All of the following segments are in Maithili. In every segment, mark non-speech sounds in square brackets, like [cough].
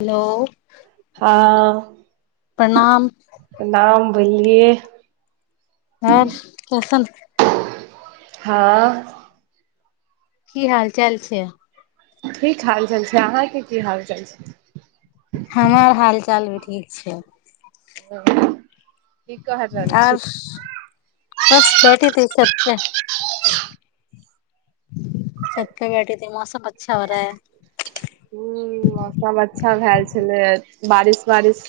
हेलो हँ प्रणाम प्रणाम बोलिए हँ कसन हँ की हाल चाल छै की हालचाल छै अहाँके की हाल चाल छै हमर हाल चाल भी ठीक छै ह आर बस बैठे छतपे छतपे बैठीे मौसम अच्छा हो रहा है ह मौसम अच्छा भेलए छलै बारिश बारिश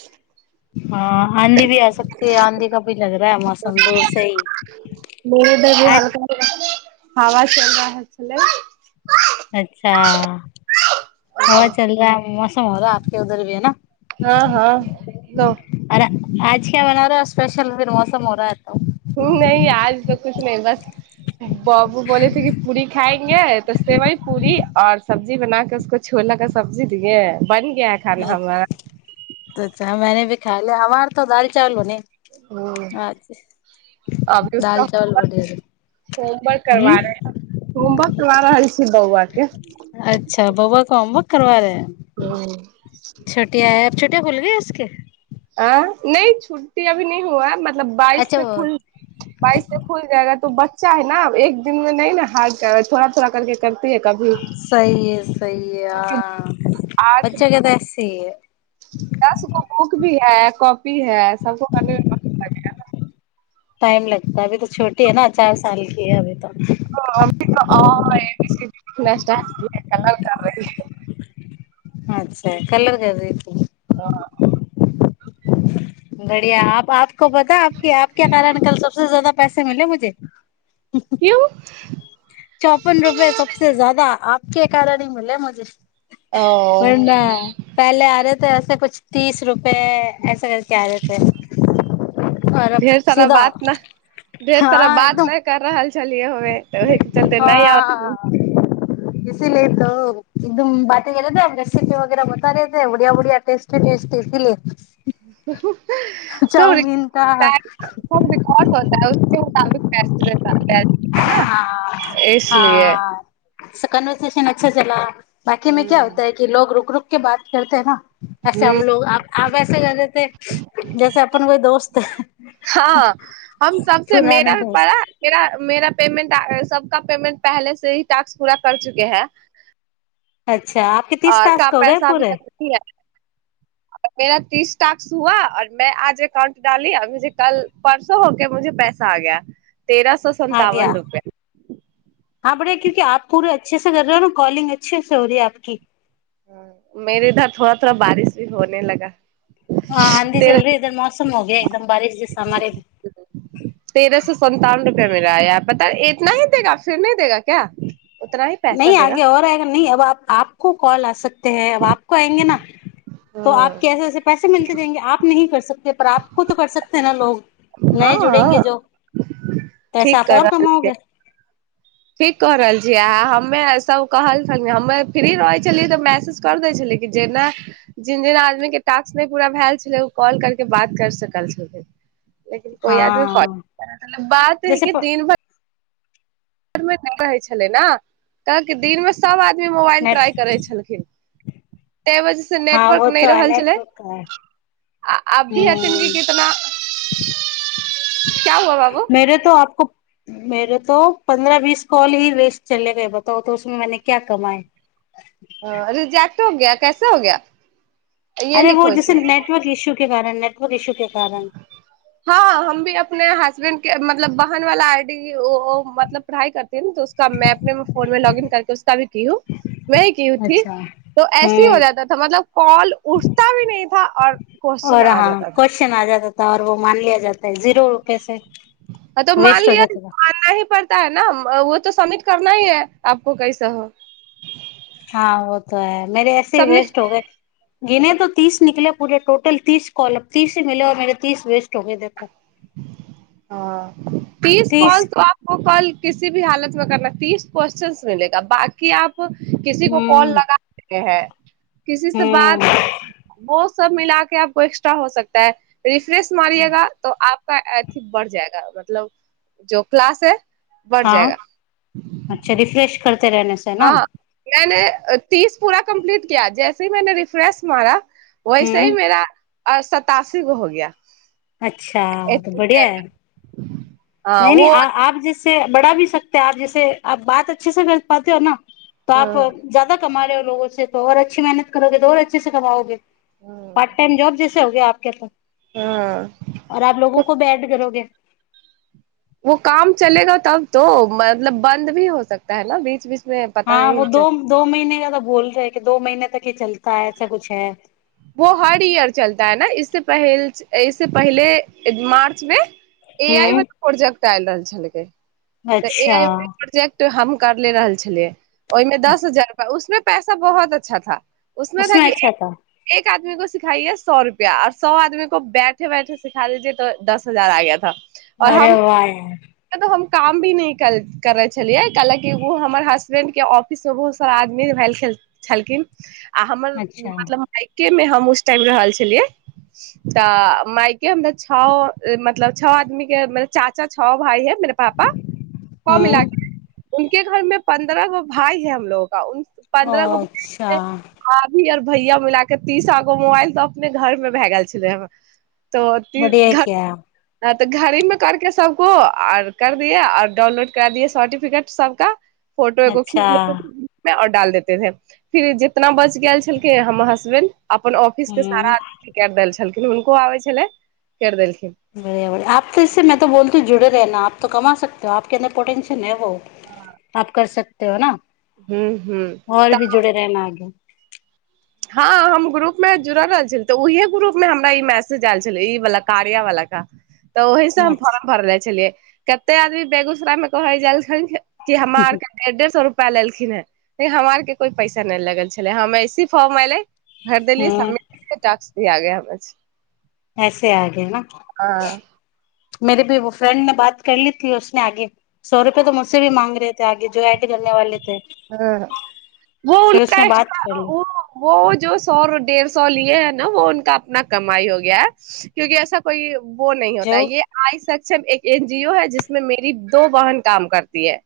हँ आँधी भी आ सकती है आँधी क भी लग रहा है मौसम दूर से ही मेरे इधर भी आ हल्का हवा चल रहअ छलै अच्छा हवा चल रहा मौसम हो रहा आपके उधर भी है न हँ हँ ग आजके मनरो स्पेशलर मौसम ओरा नहि आज तऽ कुछ नहि बस बाबू बोले थे कि पूरी खाएंगे तऽ सेवई पूरी औ सब्जी बना क उसको छोला का सब्जी दियए बन क्या खाना हमर खाइै अर तऽ दाल चावल बने आज अभी उ दाल हो चावल होमवर्क बने हूँ कराे होमवर्क करवा रहल छी बौआके करबा रहे हैं ह छुटिया खुल गये इसके आ नहि छुट्टी अभी नहि हुआ है मतलब बाइस अच्छा से वो खुल बाइस से खुल जाएगा तो बच्चा है न एक दिन मे नइ ने हँ कर थोड़ा थोड़ा कर सहिए सहिए हँ आठ बच्चाके तऽ [unintelligible] दस गो बुक भी है कॉपी है सबको करने मे मन लगेगा न टाइम लगताै अभी तऽ छोटी हइ न चार साल कै अभी तऽ हँ अभि तऽ अ आ ए ऐ ए बी सी डी लिखनैय स्टाट केलक अभि कलर रहल छै अच्छा कलर कैर रहल छै हँ बढ़िया हाथ आब आपको पता आपकी आपके कारण कल सबसे ज्यादा पैसे मिले मुझे क्यू चौपन रुपए सबस ज्यादा आपके कारण ही मिले मुझे ओ वरणा पहले आ रहे थे ऐसा कुछ तीस रुपे ऐसा कर के आ जेतै ढेर सारा बात नह ढेर सारा हाँ बात एकदम नहि कर रहल छलियै होबे तऽ ओहिके चलते नहि आबै इसी लिए तो एकदम बातटी गेल रेसीपी वगैरह मतारेै उड़िया उड़िया टेस्टी टेस्टी इसी लिए सब का रिकॉड रिकॉर्ड होताै उसके मुताबिक पैस देता है ने इसलिए कनवर्सेशन एक छला बाकी मे क्या हूँ होताै कि लोग रुक रुक के बात करतेै न वऐसे हमलोग आब आबै सबसे ज्यादा तो जैसे अपनन कोइ दोस्त हँ हम सबसँ पुराने मेरा पड़ा दोस्त मेरा मेरा पेमेंट सबका पेमेंट पहले से ही टाक्स पूरा कर चुके है [unintelligible] तीस आर टास्क हो गए पैसा भी पूरे रुकी है मेरा तीस टास्क हुआ और मैं आज एककाउंट डाली आ मुे कल परसो हो के मुे पैसा आगया तेरह सौ संतावन रुपया हँ बड़े क्योकी आप पूरा अच्छे से कर रहे हो न कॉलिंग अच्छे से हो रही आपकी मेरे इधर थोड़ा थोड़ा बारिश भी होने लगा म तेरह [unintelligible] मौसम हो गया एकदम बारिश जसे हमारे भी म या पता इतना ही देगा फिर नहिी देगा क्य नहि आगे हो आएग न अब कोू कॉल आ सकत है अब आपको आएंगे न त आप ह कैसे ओसे पैसे मिलत जाएंगे आप नहि कर प्राप्त खु त कर सकतै न लोग नए जुड़ेंगे हँ जो ठीक पैसा आप कह आओर रहल छियै कमाओगे ठीक कऽ रहल छियै आ हमे सभ कहलख हमे फ्री रहै छलियै तऽ मैसेज कर दै छलियै कि जेना जिन जेना आदमीके टास्क नहि पूरा भए छलै ओ कॉल करके बात करि सकल छलिन लेकिन कोइ आदमी हाँ फॉलो बात जैसे कि प दिन भर नहि रहै छलै ने कके दिन मे सब आदमी ी मोबाइल नेट ट्राइ करै छलखिन ताहि वजह से हाँ नेटवर्क वो नहि तो है रहल छलै नेटवर्क का है आ आब भी हथि क हम्म कितना क्या हुआ बाबू मेरो तो पन्द्रह बीस कॉल ही वेस्ट चले गए बताउ तऽ उसमे मैने क्या कमाए रिजेक्ट हो गया कैसा हो गया ये अरे वो लिखो जैसे इसमें नेटवर्क इश्यू के कारण नेट [unintelligible] हँ हम भी अपने हसबैंड मतलब बहन वाला आइ डी ओ मतलब पढ़ाइ करतै न त उसक मैप अपने फोनमे लॉग इन करके उसका भी की व कीथी अच्छा त ऐसे हो हम्म जाताथ मतलब कॉल उठता भी नहि ा आओर आओर हाँ क्वेश्चन आ जाता र वो मान लिया जाता है जीरो रुपए से तो मान वेस्ट हो लिअ जाता था मानना ही पड़ता है न तऽ सम्मिट करना ही है आपको कैसा हो हँ व तो ह मेर ऐसे सबमिट वेस्ट हो गए गिनेो तीस निकले पूे टोटल तीस कॉल तीस से मिलेऔ मेे तीस वेस्ट होगे देखो ह पीस कॉल तीस तपको कॉल किसी भ हालत मे करना तीस क्वस््चनस मिलेग बाकी आप किसी को कॉल हम्म लगा देे है किसी से बात हम्म बहुत सब मिला के आपको एक्स्ट्रा हो सकता है रिफ्रेश मारियएगा त आप अथि बढ़ जाएगा मतलब जो क्लास है बढ़ हँ अच्छा रिफ्रेश कर हँ नए नए तीस पूरा कम्प्लीट किया जैसेी मैने रिफ्रेश मारा वैसे ही हम्म मेरा आ सतासी गो हो गया अच्छा तऽ एट्टी बढ़िया है सेवन हाँ नहि नहि वो आप जस बढ़ा भी सकतै आ जैसे आ बात अच्छे से कर पाते हो ने आप ह ज्यादा कमाे से आ अच्छी मेहनत करोगे तो अच्छे से कमाओगे पार्ट टाइम जॉब जे हो गया आपके तो ह आओर आपलोगो को बैठ करोगे वो काम चलेगा तब तो मतलब बन्द भी हो सकता है न बीच बीच में पता हँ नहीं वो दो चल दो महीने क तऽ बोल रहेै कि दो महीने तक के चलता है ऐसा कुछ है वो हर ईयर चलता है न इसस प इस पहिले मार्च मे ए आइ हम्म वाला प्रोजेक्ट आएल रहल छैलेक अच्छा हम करले रहल छलियै ओहिमे दस हजार रुपआ उसमे पैसा बहुत अच्छा था उसमे अच्छा था आदमी को सिखाइए सए रुपआ आर सए आदमी को बैठे बैठे सिखा दीजे त दस हजार आ गाथ अरे भाई काम भी नहि करै छलियै कैलकि ओ हमर हसबेंड के ऑफिस मे बहुत सारा आदमी भेल छलखिन आ हमर अच्छा मतलब के मे हम उस टाइम रहल छलियै तऽ मायके हमरा छओ मतलब छओ आदमी के चाचा छओ भााय हे मेरे पापा ह मिलाके हम्म होय के घर में पन्द्रह गो भााय है हम लोगों पन्द्रह गो अच्छा आ भाभी आओर भैया बोलाक जब तीसागो मोबाइल तऽ अपने घर मे भए गेल छलै ह तऽ बढ़िया क्या ती घ तऽ घरी में करके सबको आऔर कर दियए आऔर डाउनलोड करा दिय सर्टिफिकेट सबका फोटो एगो अच्छा खीचल त डाल देते रहे फिर जितना बच गेल छल [unintelligible] अपन ऑफिस के सारा हम्म आदमी कए एत्त आएल छलय छलखिन हुनको आबै छलै कर देलखिन बढ़िया बढ़िया आपो इस में तो बोलते जुड़े रहना ऽ कमा सकत हो आप अन्दर पोटेशियम ह वो आप कर सकते चलो ना हूं हूं आओर भी जुड़े रहेना अगे हँ हम ग्रुप मे जुड़ल रहल छल तऽ उहे ग्रुप मे हमरा ई मैसेज आयल छलै ई वाला कार्य वला के तऽ ओहीसँ हम अच्छा फर्म भर ले छलियै कते आदमी बेगूसराय मे कह ह जालखंडकें कजे हमराररके डढ़ डेढ़ सए रुप पाय लेलखिन हे लेकिन हमरा आर के कोइ पैसा नहि लगल छलै हम ऐसे फर्म अलय भर देलियए हम्म समिट टास्क आ गय बछ ऐसे आगे ने हँ मेेरी भी फ्रेंड ने बात कर लीी उसने आगे सए रुपे त मु से भ माँग रहेथे आगे जो ऐड करने वालेे हँ व उ उसने एक बात कर ली व जो सौ डढ़ सए ली है न वो उनक अपना कमाइ हो ग है क्यि ऐसा कोइ वो नहि होता जो य आइ सक एक एन जी ओ है जिसमें मेरी दो बहन काम करती है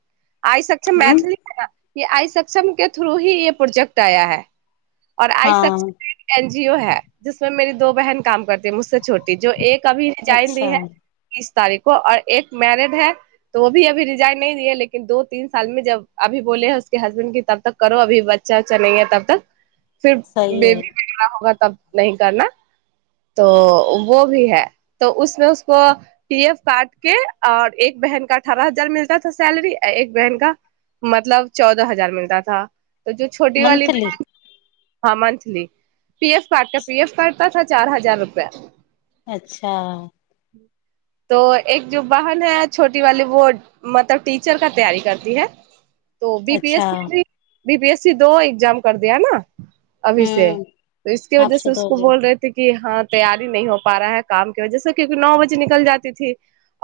आइ सक्षम हम्म मैथिलीमे ये आइ सक्षम के थ्रू ही ये प्रोजेक्ट आया है आर आइ सक हाँ एन जियो है जसमे मेरी दो बहन काम करती जो मुझ से छोटी जो एक अभी रिजाइन अच्छा दी है तारीख को आर एक मैरड है त व भी अभी रिजाइन नहि दै लेकिन दो तीन साल मे जब अभी बोले ह हसबैंड क तब तक करो अभी बच्चा उच्चा नै तब तक फिर सही है बेबी वगैह होगा तब न करना तो वो भी है त उसमे उसको पी एफ काट के और एक बहन का अठारह हजार मिलता सैलरी आ एक बहन का मतलब चौदह हजार मिलता था तऽ जो छोटी वाली मंथली बहन हँ मंथली पी एफ कार्ड क पी एफ कार्डताथ चार हजार रुपआ अच्छा तो एक जो बहन है छोटी वाली वो मतलब टीचर का तैयारी करती है तो बी पी अच्छा S C B P S C दो एग्जाम कर दिया ने अभी से हम्म त इसके आप वजह से उसको दोगे बोल रहेथे कि ह तैयारी नहि हो पा रहा है कामके वजह से क्यकि नओ बजे निकल जाती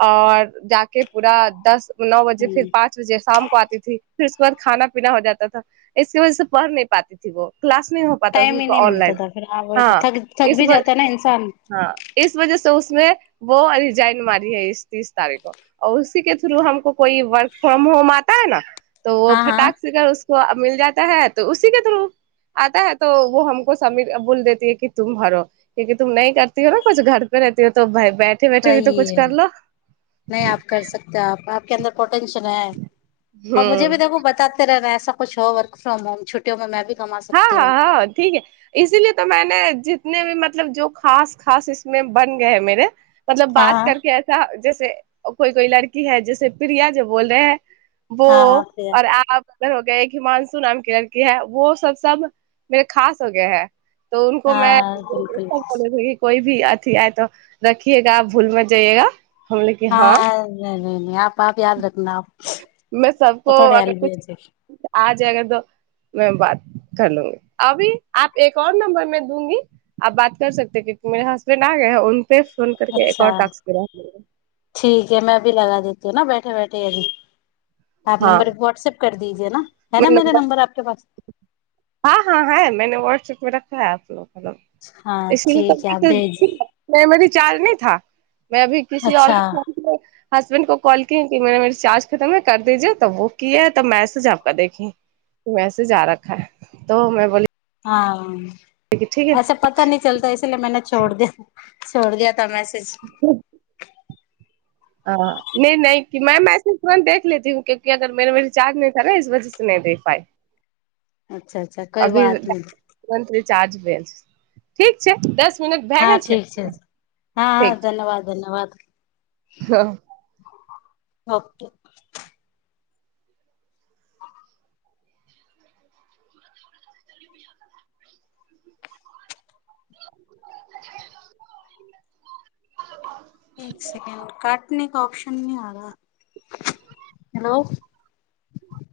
और जााक पूरा दस नओ बजे फर हम्म पाँच बजे शाम को आतीथी फिर उसके बाद खाना पीना हो जाता इसके वजह से पढ़ नहि पातीथी वो क्लास नहि हो टाइम ही पातता नहीं मिलता ऑनलाइन था फिर हाँ वही हँ तो थक थक भी जाता है ना इंसान हँ इस वजह से उ वो रिजाइन मारी है इस तीस तारीख को उसी के थ्रू हमको कोइ वर्क फ्रॉम होम आता है न तो हाँ ओभी हाँ फटाक सखर मिल जाता है त उसी के थ्रू आता है त वो हमको समी बोल देतीै कि तुम हरो कि तुम न करती हो ने कछु घर पे रहती हो त भ बैठे बैठे भी तो सही कछ है करलो केन्द्रक टेंशन है आ मुझे भ देखू बताते रहनाऐसा छओ वर्क फ्रोम छुटिय मे हँ हँ हँ ठीक है इसीलिए तऽ मैने जितने भी मतलब मतलब जो खास खास इसमे बन गए है मेे मतलब बात हाँ करके ऐसा ज कोइ कोई लड़की है जैसे प्रिया जो बोल रहे है वो हाँ हाँ प्रिया आऔर आप नर हो गय एक हिमानसू नाम की लड़की ह वो सब सबकें खास हो गये हैं तऽ उको में हाँ बिल्कुल कोइ भी भी अथी आय त रखिएगा भूल मत जाइएगा हम लोग कि हाँ द - यहाँ बात याद रखना मे सबको पकड़े अगर कछ अलबेज आज जाएगा तो मैं बात कर लूंगी अभी आप एक आओर नंबर मे दूंगी आ बात कर सकते क मेर हसबैंड आ गए है उनपे फोन करके एक अच्छा और टास्क मेरा हो जाएगा ठीकीक ह मै अभी लगा देता वो ने बैठे बैठे अजी आप हाँ नंबर व्ट्सऐप कर दीजए न है न मेरा नंबर आपके पास फर्क है आप को त हाँ ए ठीक है आप भेज फेमली चालनी था मैं अभी किसी आऔर अच्छा हसबैंड को कॉल की कि मेरा रिचार्ज खतम है कर भेजे तब वो तब वो कीै तऽ मैसेज आपक देखी मैसेज आ रखाै तो में बोल हाँ ऐसे अ पता नहि चलता इसलिए मैने छोड़ द छोड़ दिय तऽ मै उ ह हँ नहि नहि मै मैम ऐसे तुरन्त देख लेती हुँ मेरे में रिचार्ज नहीं था इस वजह से नहि देख पाइ अच्छा अच्छा कोइ बात नहि चार्ज भेल ठीक छै दस मिनट भए हँ गेल ठीक छै हँ ह ठीक छै धन्यवाद धन्यवाद हँ अ ओ एक सेकंड काटने क ऑप्शन न हेलो